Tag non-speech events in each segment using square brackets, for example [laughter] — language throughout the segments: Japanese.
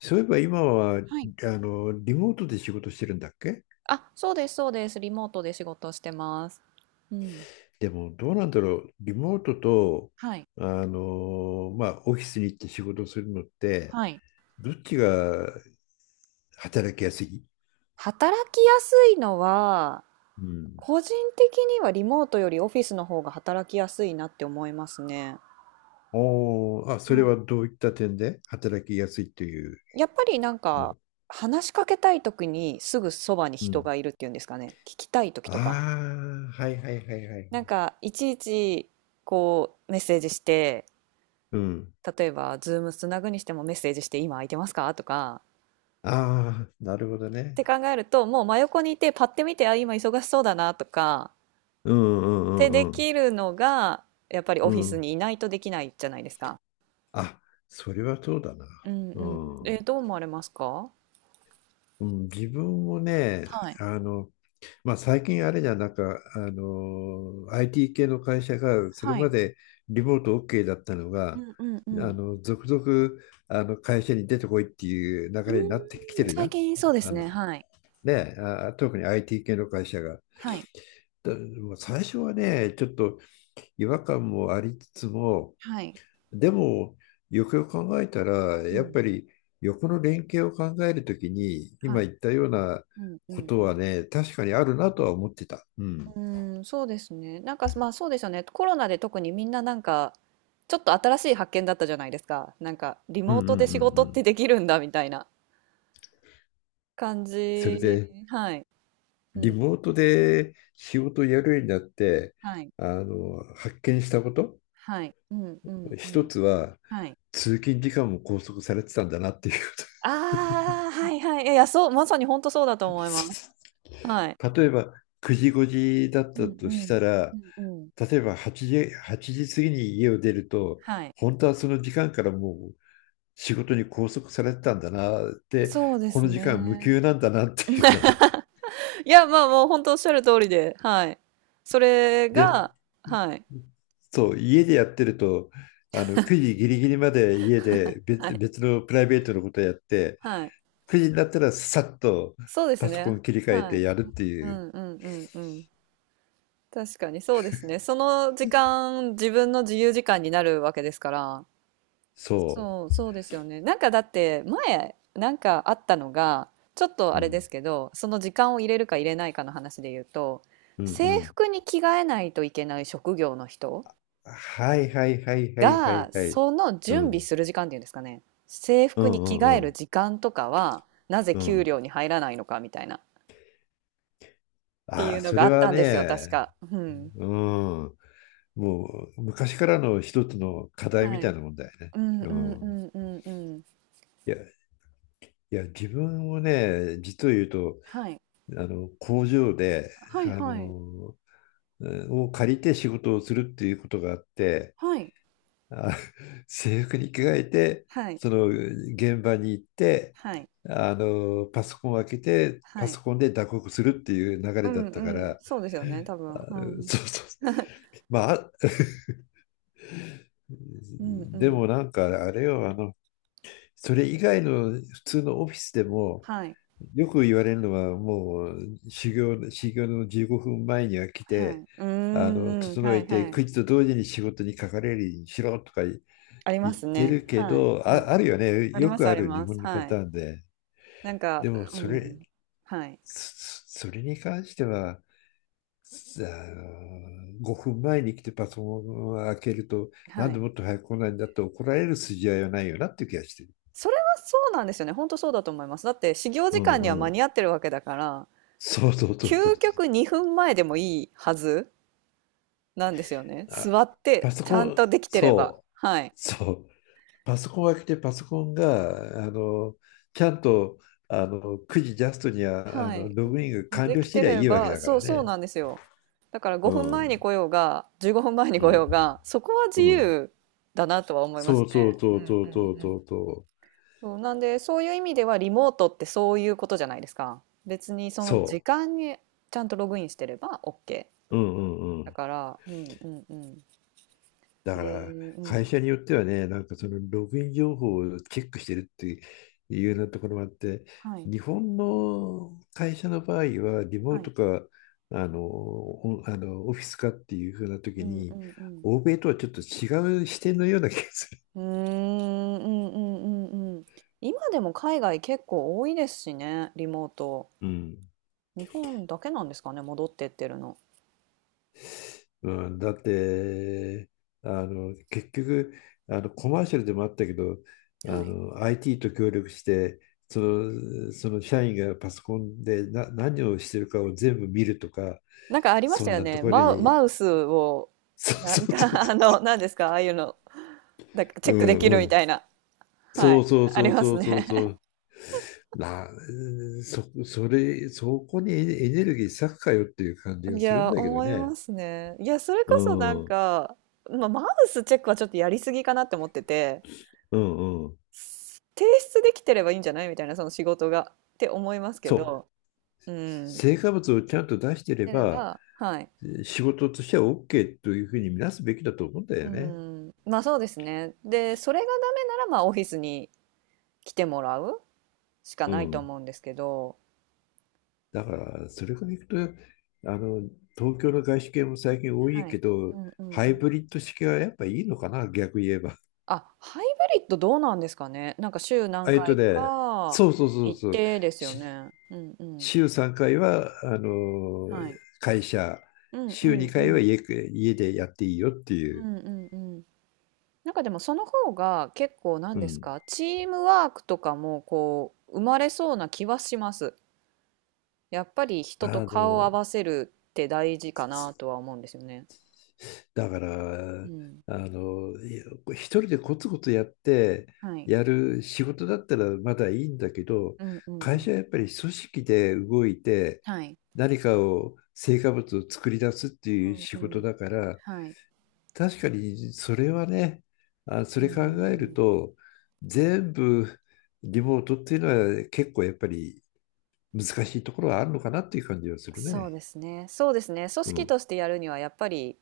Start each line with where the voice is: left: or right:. left: そういえば今は、
right: はい。
left: リモートで仕事してるんだっけ？
right: あ、そうです、そうです。リモートで仕事してます。うん。
left: でも、どうなんだろう。リモートと、
right: はい。
left: まあ、オフィスに行って仕事するのって、
right: はい。
left: どっちが働きやすい？
right: 働きやすいのは、
left: うん。
right: 個人的にはリモートよりオフィスの方が働きやすいなって思いますね。
left: おー、あ、それは
right: は
left: どういった点で働きやすいという
right: い。やっぱりなん
left: の
right: か、
left: は？
right: 話しかけたい時にすぐそばに
left: う
right: 人
left: ん。
right: がいるっていうんですかね。聞きたい時とか。
left: ああ、はいはいはいは
right: なん
left: い。
right: か、いちいち、こう、メッセージして、
left: うん。
right: 例えば、ズームつなぐにしてもメッセージして、今空いてますかとか、
left: ああ、なるほど
right: っ
left: ね。
right: て考えると、もう真横にいて、パッて見て、あ、今忙しそうだなとか、
left: うんう
right: で
left: んう
right: で
left: んうん。
right: きるのが、やっぱり
left: う
right: オフィス
left: ん。
right: にいないとできないじゃないですか。
left: あ、それはそうだな。
right: うん
left: う
right: うん。
left: ん。
right: どう思われますか？
left: うん、自分もね、
right: はい。
left: あの、まあ、最近あれじゃん、なんか、IT 系の会社が、それ
right: は
left: ま
right: い。
left: でリモート OK だったの
right: う
left: が、
right: んうんうん。
left: 続々、会社に出てこいっていう流
right: う
left: れになってきて
right: ーん、
left: るじゃ
right: 最
left: ん。
right: 近そうで
left: あ
right: す
left: の、
right: ね、はい。
left: ね、あ、特に IT 系の会社が。
right: はい。
left: だもう最初はね、ちょっと違和感もありつつも、
right: はい。
left: でも、よくよく考えたら、
right: う
left: やっ
right: ん。
left: ぱり横の連携を考えるときに、
right: は
left: 今
right: い。
left: 言ったような
right: うんう
left: こ
right: ん
left: と
right: うん。
left: はね、確かにあるなとは思ってた。うん。
right: うーん、そうですね。なんか、まあそうですよね。コロナで特にみんななんか、ちょっと新しい発見だったじゃないですか。なんか、リ
left: うん
right: モ
left: うん
right: ー
left: うんう
right: トで仕事っ
left: ん。
right: てできるんだみたいな感
left: それ
right: じ。
left: で、
right: はい。う
left: リ
right: ん。
left: モートで仕事をやるようになって、
right: はい。
left: 発見したこと、
right: はい。うんうんう
left: 一
right: ん。
left: つは、
right: はい。
left: 通勤時間も拘束されてたんだなっていうこ
right: ああ、はいはい。いやいや、そう、まさに本当そうだと思います。はい。
left: と。[laughs] 例えば、9時5時だっ
right: う
left: た
right: んう
left: とし
right: ん。
left: た
right: う
left: ら、
right: んうん。
left: 例えば8時、8時過ぎに家を出ると、
right: はい。
left: 本当はその時間からもう仕事に拘束されてたんだなって、
right: そうで
left: この
right: す
left: 時間無
right: ね。
left: 給なんだなっていうね。
right: いや、まあ、もう本当おっしゃる通りで、はい。そ
left: [laughs]
right: れ
left: で、
right: が、はい。
left: そう、家でやってると、9時ギリギリまで家で
right: は
left: 別、
right: い。
left: 別のプライベートのことをやって、
right: はい。
left: 9時になったらさっと
right: そうです
left: パソコ
right: ね。
left: ン切り替え
right: は
left: て
right: い。
left: やるって
right: う
left: いう、
right: んうんうんうん。確かにそうですね。その時間、自分の自由時間になるわけですから。
left: そ
right: そう、そうですよね。なんかだって前なんかあったのが、ちょっと
left: う。
right: あ
left: う
right: れで
left: ん、
right: すけど、その時間を入れるか入れないかの話で言うと、
left: うん、う
right: 制
left: ん。
right: 服に着替えないといけない職業の人
left: はいはいはいはいは
right: が
left: いはい。
right: その
left: う
right: 準備
left: ん、
right: する時間っていうんですかね。制
left: う
right: 服に
left: ん、う
right: 着替
left: ん、う
right: える
left: ん。
right: 時間とかはなぜ
left: う
right: 給
left: ん。
right: 料に入らないのかみたいなってい
left: あ
right: う
left: あ、
right: の
left: そ
right: があ
left: れ
right: った
left: は
right: まんですよね、確
left: ね、
right: か。うん、
left: うん、もう昔からの一つの課題み
right: は
left: た
right: い、
left: いなもんだよね。
right: うんう
left: う
right: んう
left: ん、
right: んうんうん、
left: いや、いや、自分もね、実を言うと、
right: はい
left: 工場で、
right: はい
left: あ
right: はい
left: の、うんを借りて仕事をするっていうことがあって、
right: はい
left: あ、制服に着替えて、
right: はい
left: その現場に行って、
right: はい。
left: パソコンを開けて、
right: は
left: パ
right: い、
left: ソコンで打刻するっていう流
right: う
left: れだ
right: ん
left: った
right: う
left: か
right: ん、
left: ら、
right: そうですよね、多
left: あ、
right: 分。うん。
left: そうそう。
right: [laughs]
left: まあ、あ、
right: うんう
left: でも
right: ん。
left: なんかあれよ、それ以外の普通のオフィスでも、
right: はい。
left: よく言われるのは、もう修行の15分前には来
right: はい。
left: て、
right: うーんうん、
left: 整
right: は
left: え
right: い
left: て、
right: はい。
left: 9時と同時に仕事にかかれるようにしろとか言
right: ありま
left: っ
right: す
left: て
right: ね。
left: るけ
right: はい。
left: ど、
right: うん。
left: あ、あるよね、
right: あり
left: よ
right: ます
left: く
right: あ
left: あ
right: り
left: る日
right: ます。
left: 本のパ
right: は
left: タ
right: い。
left: ーンで。
right: なんか、
left: でも、
right: う
left: それ、
right: ん。はい。
left: そそれに関しては、さあ5分前に来てパソコンを開けると、な
right: は
left: んで
right: い。
left: もっと早く来ないんだって怒られる筋合いはないよなっていう気がしてる。
right: それはそうなんですよね。本当そうだと思います。だって始業
left: う
right: 時間には
left: んう
right: 間に
left: ん。
right: 合ってるわけだから、
left: そうそうそうそう。
right: 究極2分前でもいいはずなんですよね。
left: あ、
right: 座っ
left: パ
right: て
left: ソ
right: ち
left: コ
right: ゃん
left: ン、
right: とできてれば。
left: そう、
right: はい。
left: そう。パソコンを開けてパソコンが、ちゃんと、9時ジャストには、
right: はい。
left: ログインが完
right: で
left: 了
right: き
left: して
right: て
left: りゃい
right: れ
left: いわけ
right: ば、
left: だか
right: そう
left: ら
right: そう
left: ね。
right: なんですよ。だから
left: う
right: 5分前に
left: ん、
right: 来ようが、15分前に
left: う
right: 来よう
left: ん、
right: が、そこは
left: う
right: 自
left: ん。
right: 由だなとは思いま
left: そ
right: す
left: う
right: ね。
left: そう
right: う
left: そう
right: ん
left: そうそう
right: うんうん。
left: そうそう。
right: そう、なんで、そういう意味ではリモートってそういうことじゃないですか。別にその時
left: そ
right: 間にちゃんとログインしてれば OK。
left: う。うんうんう
right: だ
left: ん。
right: から、うんうんうん。
left: だ
right: え
left: から
right: ー、う
left: 会
right: ん。
left: 社によってはね、なんかそのログイン情報をチェックしてるっていうようなところもあって、
right: はい、
left: 日本の会社の場合はリモ
right: は
left: ー
right: い。
left: トかあのおあのオフィスかっていうふうな
right: う
left: 時
right: んう
left: に、
right: んうん。
left: 欧米とはちょっと違う視点のような気がする。
right: うーん、うんうんうんうん。今でも海外結構多いですしね、リモート。
left: うん。
right: 日本だけなんですかね、戻ってってるの。
left: うん、だって、結局、コマーシャルでもあったけど、
right: はい。
left: IT と協力して、その社員がパソコンで何をしてるかを全部見るとか、
right: なんかありまし
left: そ
right: た
left: ん
right: よ
left: なと
right: ね。
left: ころに、
right: マウスを、
left: [laughs] そう
right: な
left: そ
right: んか、
left: うそうそう
right: [laughs] あの、
left: そ
right: 何ですか、ああいうの、だチ
left: う、
right: ェックでき
left: う
right: る
left: んう
right: み
left: ん、
right: たいな。は
left: そ
right: い。
left: うそう
right: あり
left: そう
right: ま
left: そ
right: す
left: う
right: ね。
left: そうそう、な、そ、それ、そこにエネルギー割くかよっていう感じ
right: [laughs]
left: が
right: い
left: するん
right: や、
left: だけど
right: 思いま
left: ね。
right: すね。いや、それ
left: う
right: こそなん
left: ん、うん、
right: か、まあ、マウスチェックはちょっとやりすぎかなって思ってて、
left: うん。
right: 提出できてればいいんじゃないみたいな、その仕事が。って思いますけ
left: そう、
right: ど、うん。っ
left: 成果物をちゃんと出してれ
right: ていうの
left: ば、
right: が、はい。
left: 仕事としては OK というふうに見なすべきだと思うんだ
right: う
left: よね。
right: ん。まあそうですね。で、それがダメなら、まあオフィスに来てもらうしか
left: う
right: ないと
left: ん。
right: 思うんですけど、
left: だから、それからいくと、あの、東京の外資系も最近多い
right: は
left: け
right: い。
left: ど、
right: うんうん
left: ハ
right: う
left: イ
right: ん。
left: ブリッド式はやっぱいいのかな、逆言えば。
right: あ、ハイブリッドどうなんですかね。なんか週何
left: あ
right: 回
left: ね、
right: か
left: そうそうそう
right: 行っ
left: そう。
right: てですよ
left: し
right: ね。うんうん。
left: 週3回は、
right: はい。
left: 会社、
right: うんう
left: 週
right: んう
left: 2回は
right: ん。
left: 家、でやっていいよって
right: う
left: いう。
right: んうんうん。なんかでもその方が結構な
left: う
right: んです
left: ん。
right: か、チームワークとかもこう生まれそうな気はします。やっぱり人と
left: あ
right: 顔を合
left: の、
right: わせるって大事かなとは思うんですよね。
left: だか
right: う
left: ら、
right: ん。
left: いや、一人でコツコツやって、
right: はい。
left: やる仕事だったらまだいいんだけど、
right: うんうんう
left: 会
right: ん。
left: 社はやっぱり組織で動いて、
right: はい。
left: 何かを、成果物を作り出すっていう仕
right: うんう
left: 事
right: ん。
left: だから、
right: はい。
left: 確かにそれはね、あ、
right: う
left: そ
right: んう
left: れ
right: んう
left: 考える
right: ん、
left: と、全部リモートっていうのは結構やっぱり難しいところはあるのかなっていう感じはする
right: そう
left: ね。
right: ですね。そうですね。組
left: う
right: 織
left: ん。
right: としてやるにはやっぱり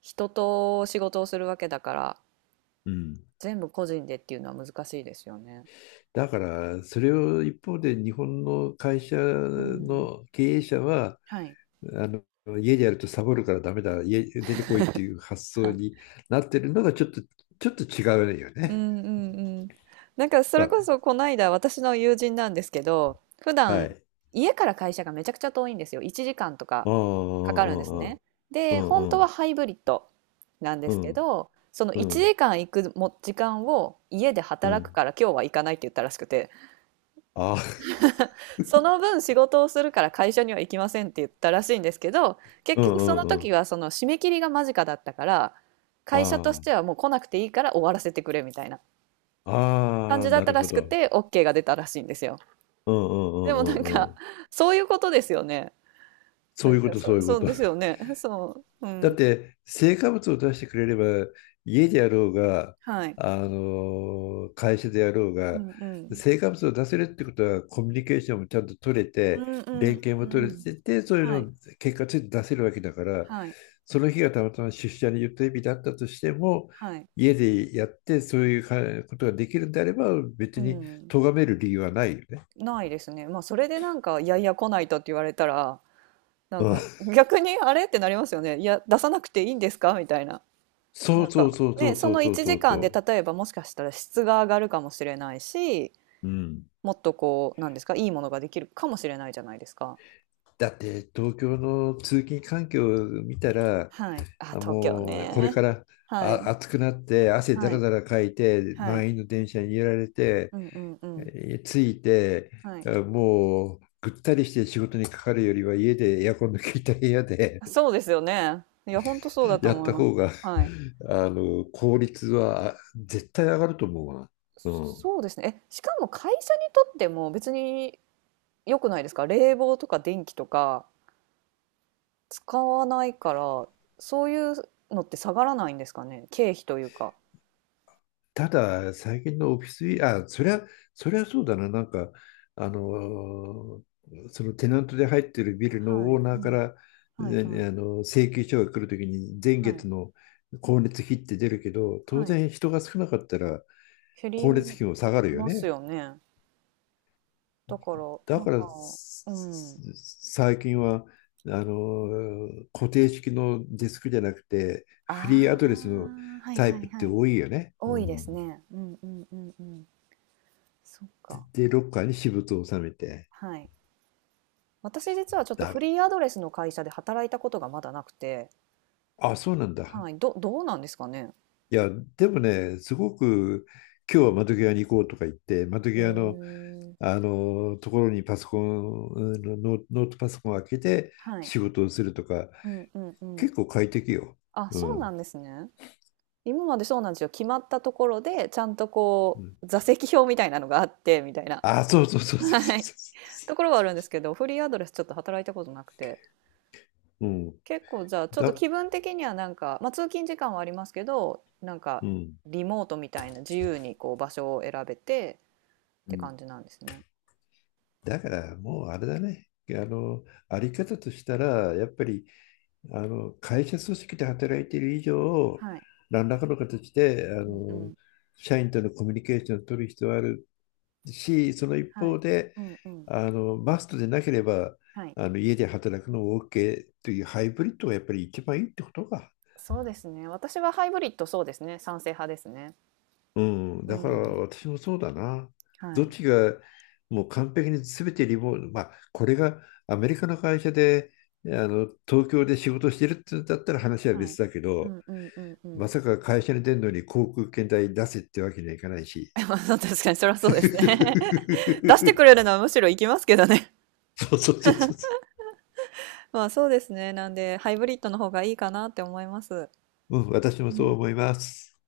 right: 人と仕事をするわけだから、
left: うん、
right: 全部個人でっていうのは難しいですよね。
left: だからそれを一方で日本の会社
right: うん。
left: の経営者は
right: はい。
left: あの家でやるとサボるからダメだ家出てこいっていう発
right: は
left: 想
right: い。
left: になってるのがちょっと違うよ
right: う
left: ね。
right: んうんうん。なんかそれこ
left: あ、
right: そこの間私の友人なんですけど、普
left: は
right: 段
left: い。
right: 家から会社がめちゃくちゃ遠いんですよ。1時間とか
left: うん
right: かかるんですね。
left: うんう
right: で、本当
left: んう
right: は
left: ん
right: ハイブリッドなんで
left: う
right: すけ
left: ん
right: ど、その
left: う
right: 1
left: ん
right: 時間行くも時間を家で
left: う
right: 働く
left: ん、
right: から今日は行かないって言ったらしくて。
left: あ、
right: その分仕事をするから会社には行きませんって言ったらしいんですけど、結
left: う
right: 局そ
left: ん
right: の
left: うんう
right: 時
left: ん、
right: はその締め切りが間近だったから、会社とし
left: あ
right: てはもう来なくていいから終わらせてくれみたいな
left: あ
right: 感
left: あ
right: じ
left: あ、
right: だっ
left: な
right: た
left: る
right: ら
left: ほ
right: しく
left: ど。
right: て、OK が出たらしいんですよ。
left: うんうんう
right: でもな
left: ん
right: ん
left: うんう
right: か、
left: ん、
right: そういうことですよね。
left: そ
right: な
left: う
right: ん
left: いうこ
right: か
left: と、
right: そ
left: そうい
right: う、
left: うこ
right: そう
left: と。
right: ですよね。そう。う
left: だっ
right: ん。
left: て、成果物を出してくれれば、家でやろうが、
right: はい。
left: 会社でやろう
right: う
left: が、
right: んうん。
left: 成果物を出せるってことは、コミュニケーションもちゃんと取れ
right: う
left: て、
right: んう
left: 連
right: ん
left: 携
right: う
left: も
right: んう
left: 取れ
right: ん。
left: てて、そういう
right: は
left: の
right: い。
left: を結果ついて出せるわけだから、
right: はい。
left: その日がたまたま出社の予定日だったとしても、
right: はい。
left: 家でやって、そういうかことができるんであれば、
right: う
left: 別に
right: ん。
left: 咎める理由はないよね。
right: ないですね。まあ、それでなんか、いやいや来ないとって言われたら、なん
left: う
right: か
left: ん。
right: 逆にあれってなりますよね。いや、出さなくていいんですかみたいな。な
left: そ
right: ん
left: うそう
right: か
left: そうそ
right: ね、
left: う
right: そ
left: そ
right: の
left: うそう
right: 1
left: そう
right: 時間で
left: そ
right: 例えばもしかしたら質が上がるかもしれないし、
left: う。うん。
right: もっとこう、なんですか、いいものができるかもしれないじゃないですか。
left: だって東京の通勤環境を見たら、
right: はい。あ、
left: あ、
right: 東京
left: もうこれか
right: ね。
left: ら
right: はい。
left: 暑くなって汗だ
right: は
left: ら
right: い。
left: だらかいて
right: はい。
left: 満員の電車に揺られて、
right: うんうんうん。
left: え着いて
right: はい。
left: もうぐったりして仕事にかかるよりは家でエアコンの効いた部屋で
right: そうですよね。いや、本当そうだ
left: [laughs]
right: と
left: やっ
right: 思い
left: た
right: ます。
left: 方が
right: はい。
left: 効率は絶対上がると思うわ。うん。
right: そうですね。え、しかも会社にとっても別に良くないですか？冷房とか電気とか。使わないから、そういうのって下がらないんですかね？経費というか。
left: ただ、最近のオフィス、あ、そりゃそうだな、なんか、あのーそのテナントで入ってるビル
right: は
left: の
right: い、
left: オー
right: う
left: ナーか
right: ん。
left: ら、
right: はいは
left: ね、
right: い、
left: あの請求書が来るときに、前
right: はい、
left: 月の光熱費って出るけど、当
right: はい。
left: 然人が少なかったら
right: 減り
left: 光熱費も下がるよ
right: ます
left: ね。
right: よね。だから、
left: だ
right: なん
left: か
right: か、
left: ら、
right: うん。
left: 最近は、固定式のデスクじゃなくて、
right: あ
left: フリーアドレスの
right: あ、はい
left: タイ
right: は
left: プ
right: い
left: っ
right: は
left: て
right: い。
left: 多いよね。
right: 多
left: う
right: いで
left: ん、
right: すね。うんうんうんうん。そっか。
left: で、ロッカーに私物を収めて。
right: はい。私実はちょっと
left: だ
right: フ
left: か
right: リーアドレスの会社で働いたことがまだなくて、
left: ら、あ、そうなんだ。
right: はい、どどうなんですかね？
left: いや、でもね、すごく今日は窓際に行こうとか言って、窓
right: へ
left: 際の、
right: え。
left: ところにパソコン、うんノーノートパソコンを開けて
right: はい。
left: 仕事をするとか、
right: うんうんうん。
left: 結構快適よ。
right: あ、
left: う
right: そうな
left: ん。
right: んですね。今までそうなんですよ。決まったところで、ちゃんと
left: う
right: こ
left: ん、
right: う、座席表みたいなのがあって、みたいな。
left: あ、そうそうそうそうそう
right: はい。
left: そ
right: ところはあるんですけど、フリーアドレスちょっと働いたことなくて。
left: う。うん。
right: 結構じゃあ、ちょっと
left: だ、
right: 気分的にはなんか、まあ通勤時間はありますけど、なんか、
left: うん。
right: リモートみたいな自由にこう場所を選べてっ
left: う
right: て
left: ん。
right: 感じなんですね。
left: だからもうあれだね。あり方としたら、やっぱり会社組織で働いている以上、
right: はい。
left: 何らかの形で
right: うんうん。
left: 社員とのコミュニケーションを取る必要はあるし、その一
right: はい。
left: 方で、
right: うんうん。
left: マストでなければ
right: はい。
left: 家で働くのも OK というハイブリッドがやっぱり一番いいってことか。
right: そうですね。私はハイブリッド、そうですね、賛成派ですね。
left: うん、
right: う
left: だから
right: ん。
left: 私もそうだな。
right: は
left: どっ
right: い。
left: ちがもう完璧に全てリモート、まあ、これがアメリカの会社で東京で仕事してるってだったら話は
right: は
left: 別
right: い。
left: だけ
right: う
left: ど、
right: んうんうんう
left: ま
right: ん。
left: さか会社に出るのに航空券代出せってわけにはいかないし。
right: [laughs] まあそう、確かにそれはそうですね。[laughs] 出してくれ
left: [laughs]
right: るのはむしろ行きますけどね。
left: そうそうそうそ
right: [laughs] まあ、そうですね。なんで、ハイブリッドの方がいいかなって思います。
left: う。うん、私
right: う
left: もそう
right: ん。
left: 思います。